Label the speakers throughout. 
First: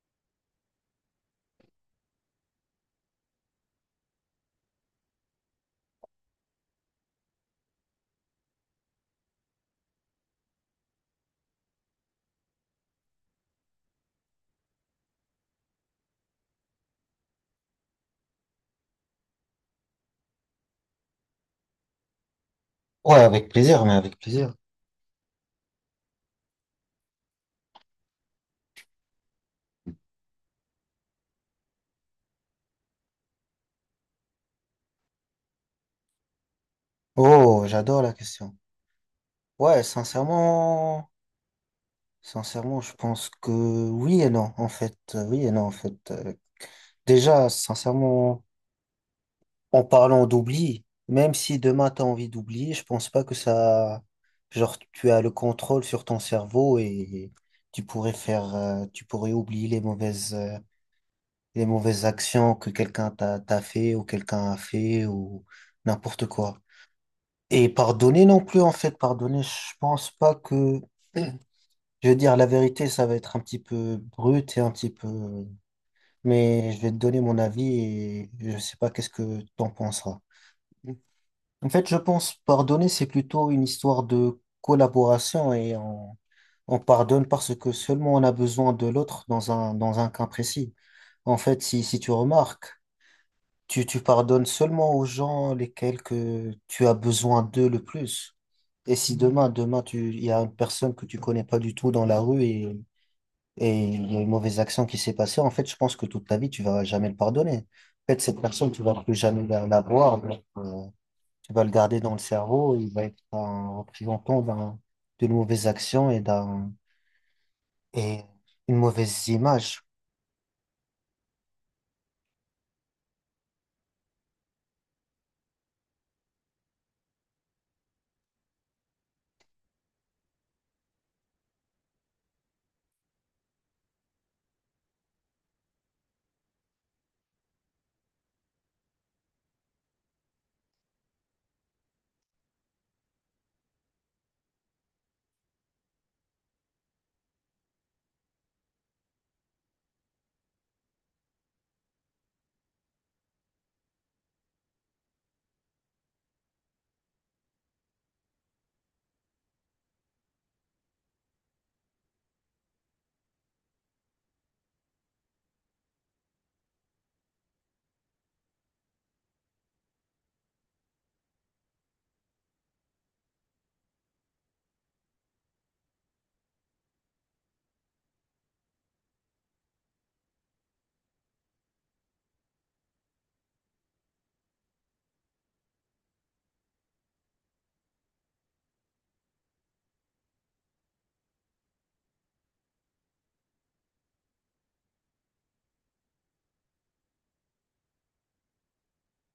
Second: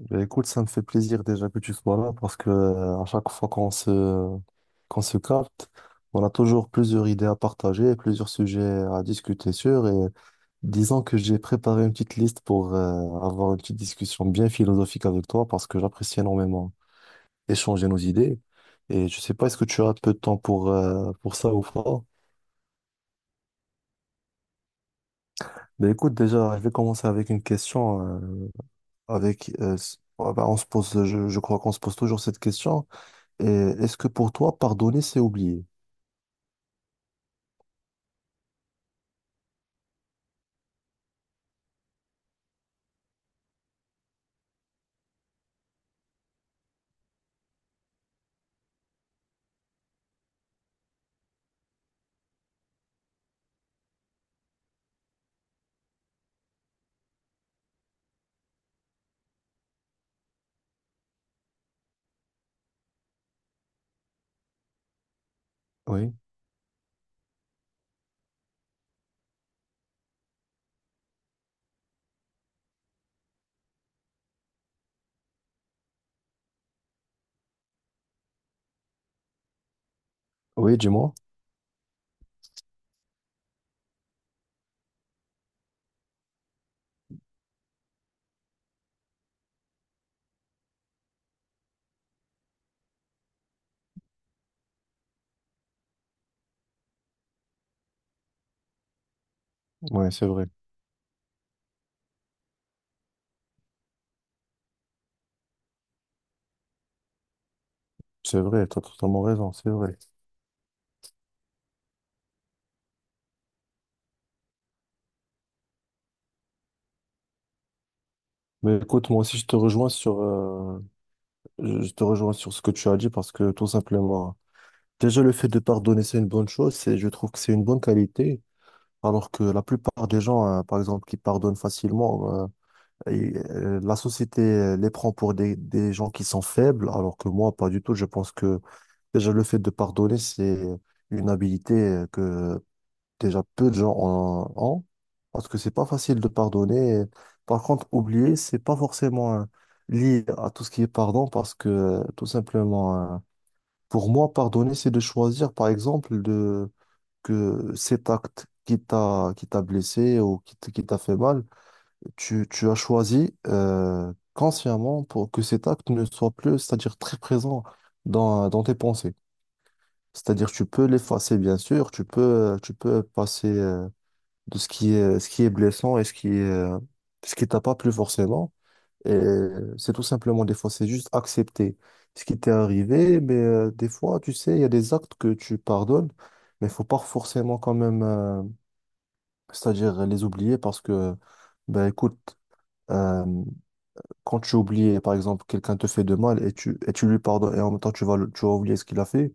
Speaker 1: Ben, écoute, ça me fait plaisir déjà que tu sois là parce que à chaque fois qu'on se capte, on a toujours plusieurs idées à partager, plusieurs sujets à discuter sur. Et disons que j'ai préparé une petite liste pour avoir une petite discussion bien philosophique avec toi parce que j'apprécie énormément échanger nos idées. Et je sais pas, est-ce que tu as un peu de temps pour ça ou pas?
Speaker 2: Ouais, avec plaisir, mais avec plaisir.
Speaker 1: Ben écoute, déjà, je vais commencer avec une question avec ben, on se pose, je crois qu'on se pose toujours cette question. Et est-ce que pour toi, pardonner, c'est oublier?
Speaker 2: Oh, j'adore la question. Ouais, sincèrement, sincèrement, je pense que oui et non, en fait. Oui et non, en fait. Déjà, sincèrement, en parlant d'oubli, même si demain t'as envie d'oublier, je pense pas que ça, genre, tu as le contrôle sur ton cerveau et tu pourrais faire, tu pourrais oublier les mauvaises actions que quelqu'un t'a fait ou quelqu'un a fait ou
Speaker 1: Oui,
Speaker 2: n'importe quoi. Et pardonner non plus, en fait, pardonner, je pense pas que... Je veux dire, la vérité, ça va être un petit peu brut et un petit peu... Mais je vais te donner mon avis et je sais pas qu'est-ce que t'en penseras.
Speaker 1: oui, dis-moi.
Speaker 2: En fait, je pense pardonner, c'est plutôt une histoire de collaboration et on pardonne parce que seulement on a besoin de l'autre dans un cas précis. En fait, si tu remarques, tu pardonnes seulement aux gens lesquels que tu as besoin d'eux le plus. Et si demain,
Speaker 1: Oui,
Speaker 2: il
Speaker 1: c'est
Speaker 2: y a
Speaker 1: vrai.
Speaker 2: une personne que tu connais pas du tout dans la rue et il y a une mauvaise action qui s'est passée, en fait, je pense que toute ta vie, tu vas jamais le pardonner. En fait,
Speaker 1: C'est
Speaker 2: cette
Speaker 1: vrai,
Speaker 2: personne,
Speaker 1: tu as
Speaker 2: tu vas plus
Speaker 1: totalement
Speaker 2: jamais
Speaker 1: raison,
Speaker 2: la,
Speaker 1: c'est
Speaker 2: la
Speaker 1: vrai.
Speaker 2: voir. Donc, tu vas le garder dans le cerveau. Il va être un représentant d'un, d'une mauvaise action et d'un, et une
Speaker 1: Mais écoute, moi
Speaker 2: mauvaise
Speaker 1: aussi, je te
Speaker 2: image.
Speaker 1: rejoins je te rejoins sur ce que tu as dit parce que tout simplement, déjà le fait de pardonner, c'est une bonne chose. C'est, je trouve que c'est une bonne qualité. Alors que la plupart des gens, par exemple, qui pardonnent facilement, euh. La société les prend pour des gens qui sont faibles, alors que moi, pas du tout. Je pense que déjà le fait de pardonner, c'est une habilité que déjà peu de gens ont, parce que c'est pas facile de pardonner. Par contre, oublier, c'est pas forcément lié à tout ce qui est pardon, parce que tout simplement, pour moi, pardonner, c'est de choisir, par exemple, de que cet acte qui t'a blessé ou qui qui t'a fait mal, tu as choisi consciemment pour que cet acte ne soit plus, c'est-à-dire très présent dans, dans tes pensées. C'est-à-dire tu peux l'effacer, bien sûr, tu peux passer de ce qui est blessant et ce qui est, ce qui t'a pas plu forcément. Et c'est tout simplement des fois, c'est juste accepter ce qui t'est arrivé, mais des fois, tu sais, il y a des actes que tu pardonnes, mais il faut pas forcément quand même, c'est-à-dire les oublier parce que, ben écoute, euh, quand tu oublies, par exemple, quelqu'un te fait de mal et tu lui pardonnes et en même temps tu vas, tu vas oublier ce qu'il a fait,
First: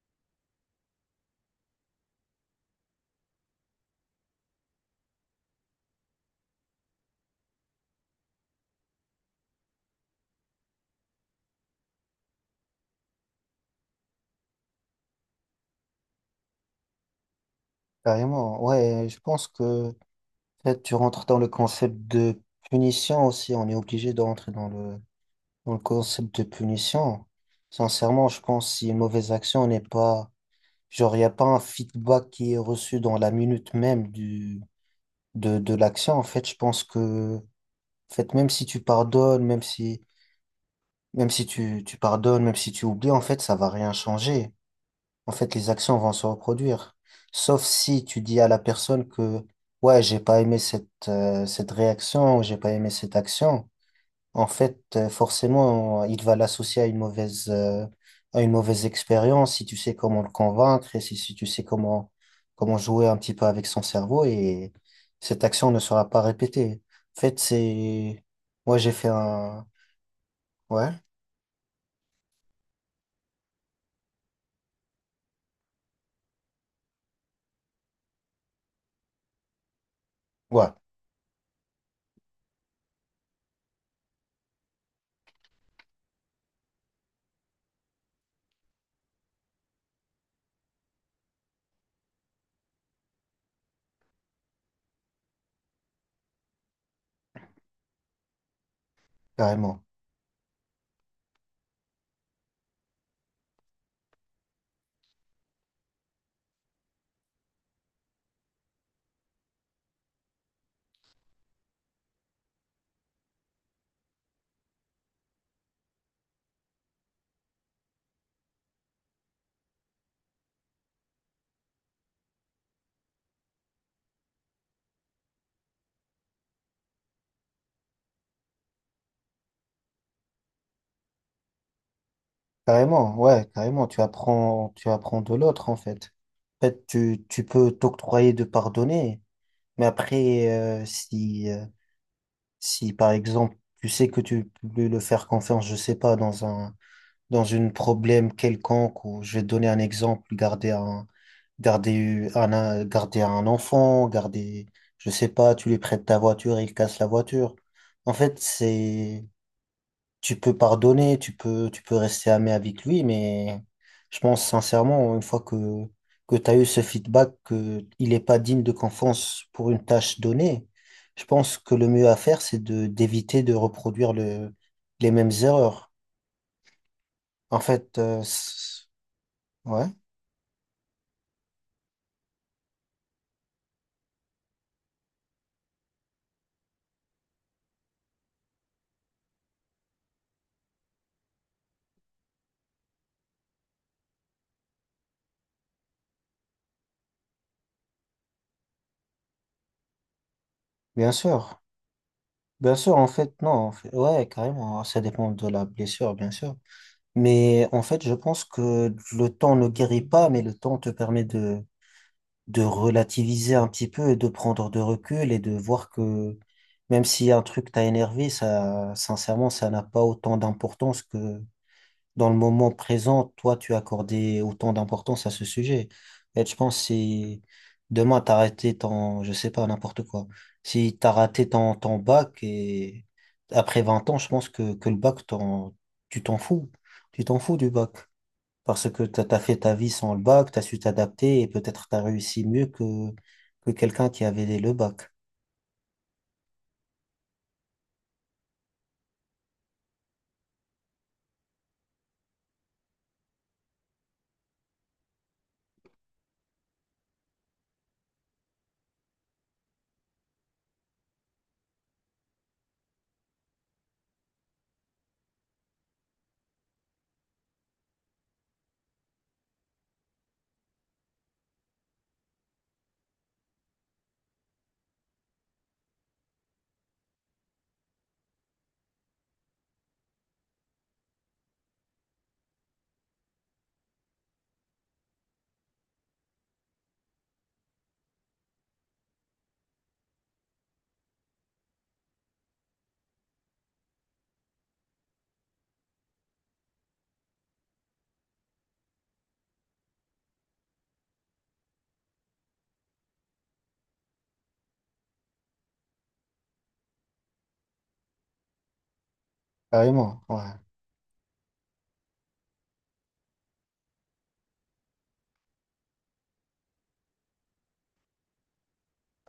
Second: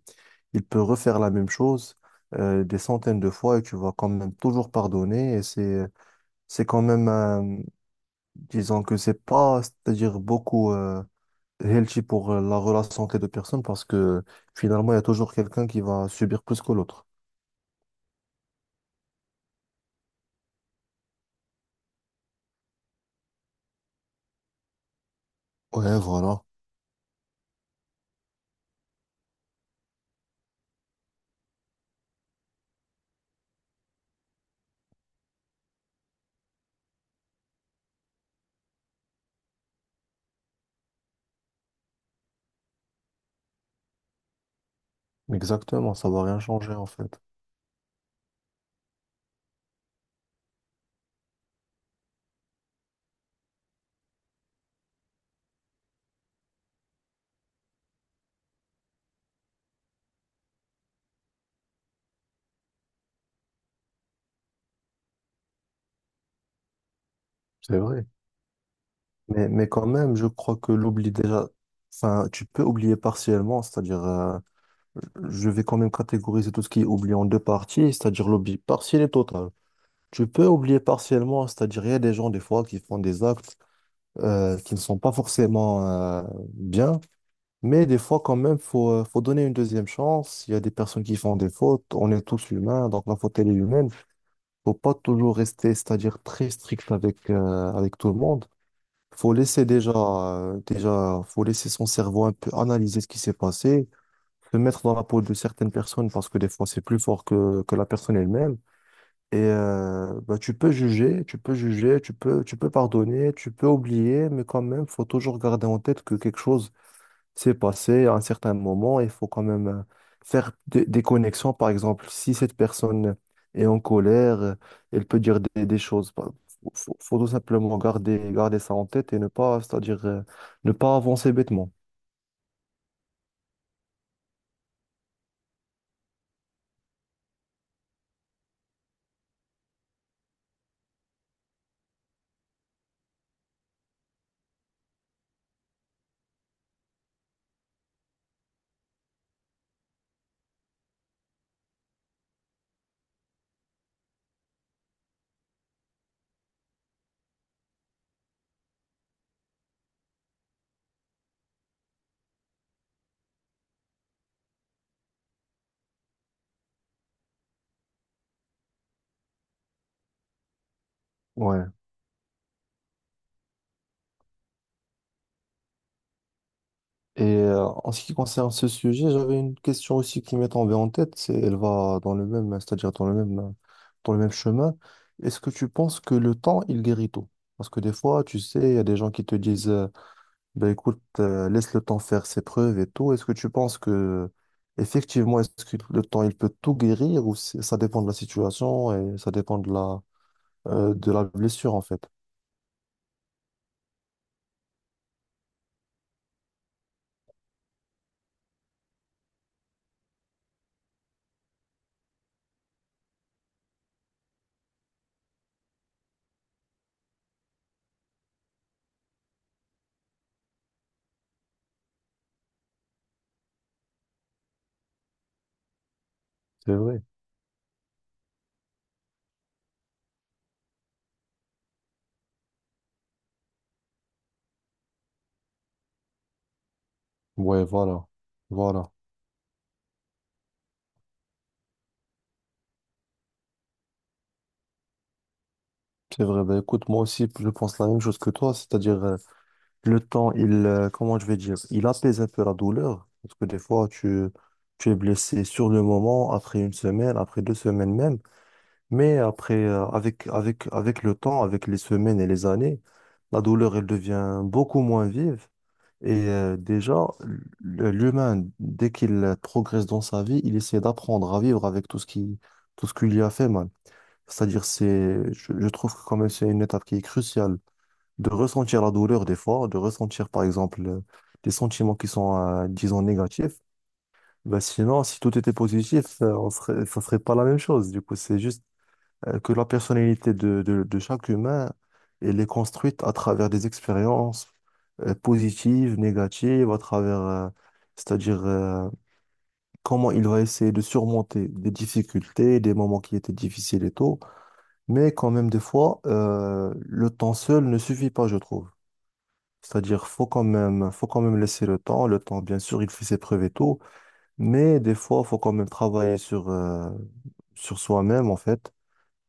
Speaker 1: il peut refaire la même chose des centaines de fois et tu vas quand même toujours pardonner. Et c'est quand même, un- disons que c'est pas, c'est-à-dire beaucoup healthy pour la relation entre les deux personnes parce que finalement, il y a toujours quelqu'un qui va subir plus que l'autre.
Speaker 2: Carrément. Ouais, je pense que en fait, tu rentres dans le concept de punition aussi. On est obligé de rentrer dans le
Speaker 1: Ouais,
Speaker 2: concept de
Speaker 1: voilà.
Speaker 2: punition. Sincèrement, je pense que si une mauvaise action n'est pas, genre, il n'y a pas un feedback qui est reçu dans la minute même du, de l'action. En fait, je pense que, en fait, même si tu pardonnes, même si tu, tu pardonnes, même si tu oublies, en fait, ça va rien changer. En fait, les
Speaker 1: Exactement,
Speaker 2: actions
Speaker 1: ça
Speaker 2: vont
Speaker 1: va
Speaker 2: se
Speaker 1: rien changer en
Speaker 2: reproduire.
Speaker 1: fait.
Speaker 2: Sauf si tu dis à la personne que, ouais, j'ai pas aimé cette, cette réaction ou j'ai pas aimé cette action. En fait, forcément, il va l'associer à une mauvaise expérience si tu sais comment le convaincre et si tu sais comment, comment jouer un petit peu avec son cerveau et cette action ne sera pas répétée. En fait,
Speaker 1: C'est vrai.
Speaker 2: c'est, moi, j'ai fait un,
Speaker 1: Mais quand même, je crois que
Speaker 2: ouais,
Speaker 1: l'oubli déjà, enfin, tu peux oublier partiellement, c'est-à-dire, je vais quand même catégoriser tout ce qui est oubli en deux parties, c'est-à-dire l'oubli partiel et total. Tu peux
Speaker 2: ouais,
Speaker 1: oublier partiellement, c'est-à-dire, il y a des gens, des fois, qui font des actes qui ne sont pas forcément euh, bien, mais des fois, quand même, faut, faut donner une deuxième chance. Il y a des personnes qui font des fautes, on est tous humains, donc la faute, elle est humaine. Faut pas toujours rester, c'est-à-dire, très strict avec, avec tout le monde. Faut laisser
Speaker 2: carrément.
Speaker 1: déjà, déjà, faut laisser son cerveau un peu analyser ce qui s'est passé, se mettre dans la peau de certaines personnes parce que des fois c'est plus fort que la personne elle-même. Et bah, tu peux juger, tu peux juger, tu peux pardonner, tu peux oublier, mais quand même, faut toujours garder en tête que quelque chose c'est passé à un certain moment, il faut quand même faire des connexions. Par exemple, si cette personne est en colère, elle peut dire des choses. Il faut, faut tout simplement garder, garder ça en tête et ne pas, c'est-à-dire, ne pas avancer bêtement.
Speaker 2: Carrément, ouais, carrément, tu apprends de l'autre en fait. En fait, tu peux t'octroyer de pardonner, mais après, si, si par exemple, tu sais que tu peux le faire confiance, je sais pas, dans un, dans une problème quelconque, ou je vais te donner un exemple, garder un, garder un, garder un enfant, garder, je sais pas, tu lui prêtes ta voiture, il casse la voiture. En fait, c'est, tu peux pardonner, tu peux rester ami avec lui, mais je pense sincèrement, une fois que tu as eu ce feedback, qu'il n'est pas digne de confiance pour une tâche donnée, je pense
Speaker 1: Ouais.
Speaker 2: que le mieux à faire, c'est de, d'éviter de reproduire le, les mêmes erreurs.
Speaker 1: Et
Speaker 2: En
Speaker 1: en
Speaker 2: fait,
Speaker 1: ce qui concerne ce sujet, j'avais une
Speaker 2: ouais,
Speaker 1: question aussi qui m'est tombée en tête. C'est, elle va dans le même, c'est-à-dire dans le même chemin. Est-ce que tu penses que le temps, il guérit tout? Parce que des fois, tu sais, il y a des gens qui te disent ben écoute, laisse le temps faire ses preuves et tout. Est-ce que tu penses que, effectivement, est-ce que le temps, il peut tout guérir ou ça dépend de la situation et ça dépend
Speaker 2: bien
Speaker 1: de la
Speaker 2: sûr.
Speaker 1: blessure, en fait?
Speaker 2: Bien sûr, en fait, non, en fait, ouais, carrément, hein, ça dépend de la blessure, bien sûr. Mais en fait, je pense que le temps ne guérit pas, mais le temps te permet de relativiser un petit peu et de prendre de recul et de voir que même si un truc t'a énervé, ça, sincèrement, ça n'a pas autant d'importance que dans le moment présent, toi, tu accordais autant d'importance à ce sujet. Et je
Speaker 1: C'est
Speaker 2: pense que
Speaker 1: vrai.
Speaker 2: si demain t'as raté ton, je sais pas, n'importe quoi, si t'as raté ton, ton bac et après 20 ans, je pense que le bac, tu t'en fous. Tu t'en fous
Speaker 1: Ouais,
Speaker 2: du bac
Speaker 1: voilà.
Speaker 2: parce
Speaker 1: Voilà.
Speaker 2: que tu as fait ta vie sans le bac, tu as su t'adapter et peut-être tu as réussi mieux que quelqu'un qui avait le bac.
Speaker 1: C'est vrai. Ben écoute, moi aussi, je pense la même chose que toi, c'est-à-dire, le temps, il, comment je vais dire, il apaise un peu la douleur parce que des fois, tu es blessé sur le moment, après une semaine, après deux semaines même. Mais après, avec, avec, avec le temps, avec les semaines et les années, la douleur, elle devient beaucoup moins vive. Et déjà, l'humain, dès qu'il progresse dans sa vie, il essaie d'apprendre à vivre avec tout ce qui lui a fait mal. C'est-à-dire, c'est, je trouve que quand même, c'est une étape qui est cruciale de ressentir la douleur des fois, de ressentir, par exemple, des sentiments qui sont, disons, négatifs. Ben sinon, si tout était positif, on serait, ça serait pas la même chose. Du coup, c'est juste que la personnalité de chaque humain, elle est construite à travers des expériences positives, négatives, à travers, c'est-à-dire comment il va essayer de surmonter des difficultés, des moments qui étaient difficiles et tout. Mais quand même, des fois, le temps seul ne suffit pas, je trouve. C'est-à-dire,
Speaker 2: Carrément, ouais,
Speaker 1: faut quand même laisser le temps. Le temps, bien sûr, il fait ses preuves et tout, mais des fois, faut quand même travailler sur, sur soi-même, en fait,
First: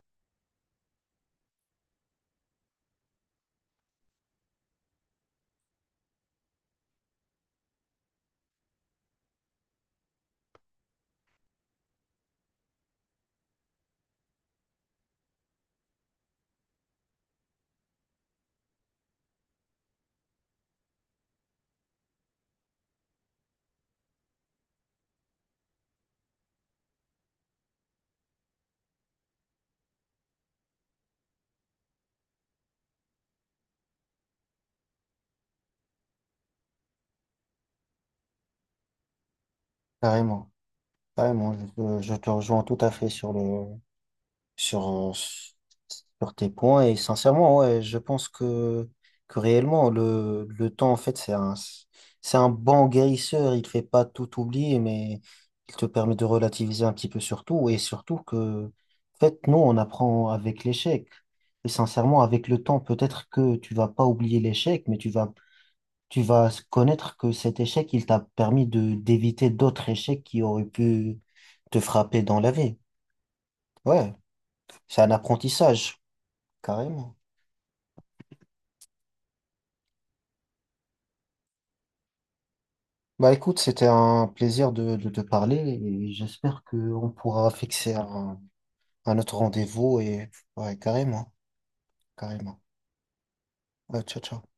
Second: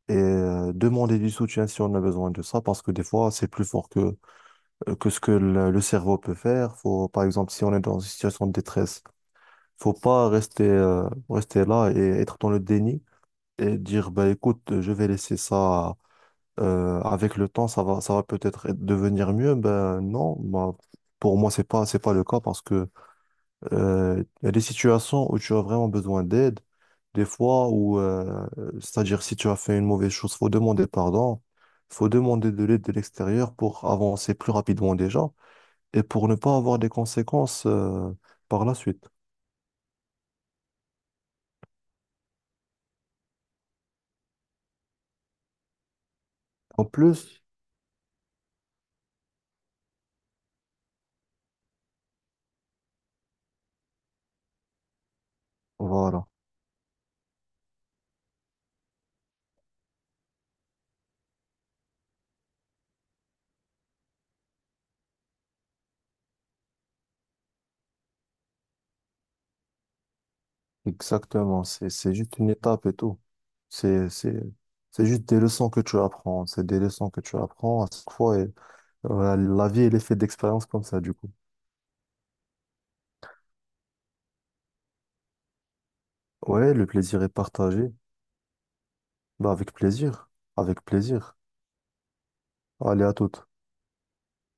Speaker 1: et demander du soutien si on a besoin de ça, parce que des fois, c'est plus fort que ce que le cerveau peut faire. Faut, par exemple, si on est dans une situation de détresse, faut pas rester, rester là et être dans le déni et dire, bah, écoute, je vais laisser ça avec le temps, ça va peut-être devenir mieux. Ben non, bah, pour moi, c'est pas le cas parce que il y a des situations où tu as vraiment besoin d'aide, des fois où, c'est-à-dire si tu as fait une mauvaise chose, faut demander pardon, faut demander de l'aide de l'extérieur pour avancer plus rapidement déjà et pour ne pas avoir des conséquences, par la suite.
Speaker 2: carrément, carrément. Je te rejoins tout à fait sur le, sur, sur tes points.
Speaker 1: En
Speaker 2: Et
Speaker 1: plus,
Speaker 2: sincèrement, ouais, je pense que réellement, le temps, en fait, c'est un bon guérisseur. Il fait pas tout oublier, mais il te permet de
Speaker 1: voilà,
Speaker 2: relativiser un petit peu sur tout. Et surtout que, en fait, nous, on apprend avec l'échec. Et sincèrement, avec le temps, peut-être que tu vas pas oublier l'échec, mais tu vas connaître que cet échec, il t'a permis de, d'éviter d'autres échecs qui auraient pu
Speaker 1: exactement,
Speaker 2: te
Speaker 1: c'est
Speaker 2: frapper
Speaker 1: juste
Speaker 2: dans
Speaker 1: une
Speaker 2: la vie.
Speaker 1: étape et tout. C'est,
Speaker 2: Ouais,
Speaker 1: c'est,
Speaker 2: c'est
Speaker 1: c'est
Speaker 2: un
Speaker 1: juste des leçons que tu
Speaker 2: apprentissage.
Speaker 1: apprends, c'est des leçons
Speaker 2: Carrément.
Speaker 1: que tu apprends à chaque fois et, la vie, elle est faite d'expériences comme ça, du coup.
Speaker 2: Bah écoute, c'était un plaisir de te parler et j'espère
Speaker 1: Ouais, le
Speaker 2: qu'on
Speaker 1: plaisir est
Speaker 2: pourra
Speaker 1: partagé.
Speaker 2: fixer un autre
Speaker 1: Bah avec
Speaker 2: rendez-vous et
Speaker 1: plaisir,
Speaker 2: ouais,
Speaker 1: avec
Speaker 2: carrément,
Speaker 1: plaisir.
Speaker 2: carrément.
Speaker 1: Allez, à toutes.
Speaker 2: Ouais, ciao, ciao.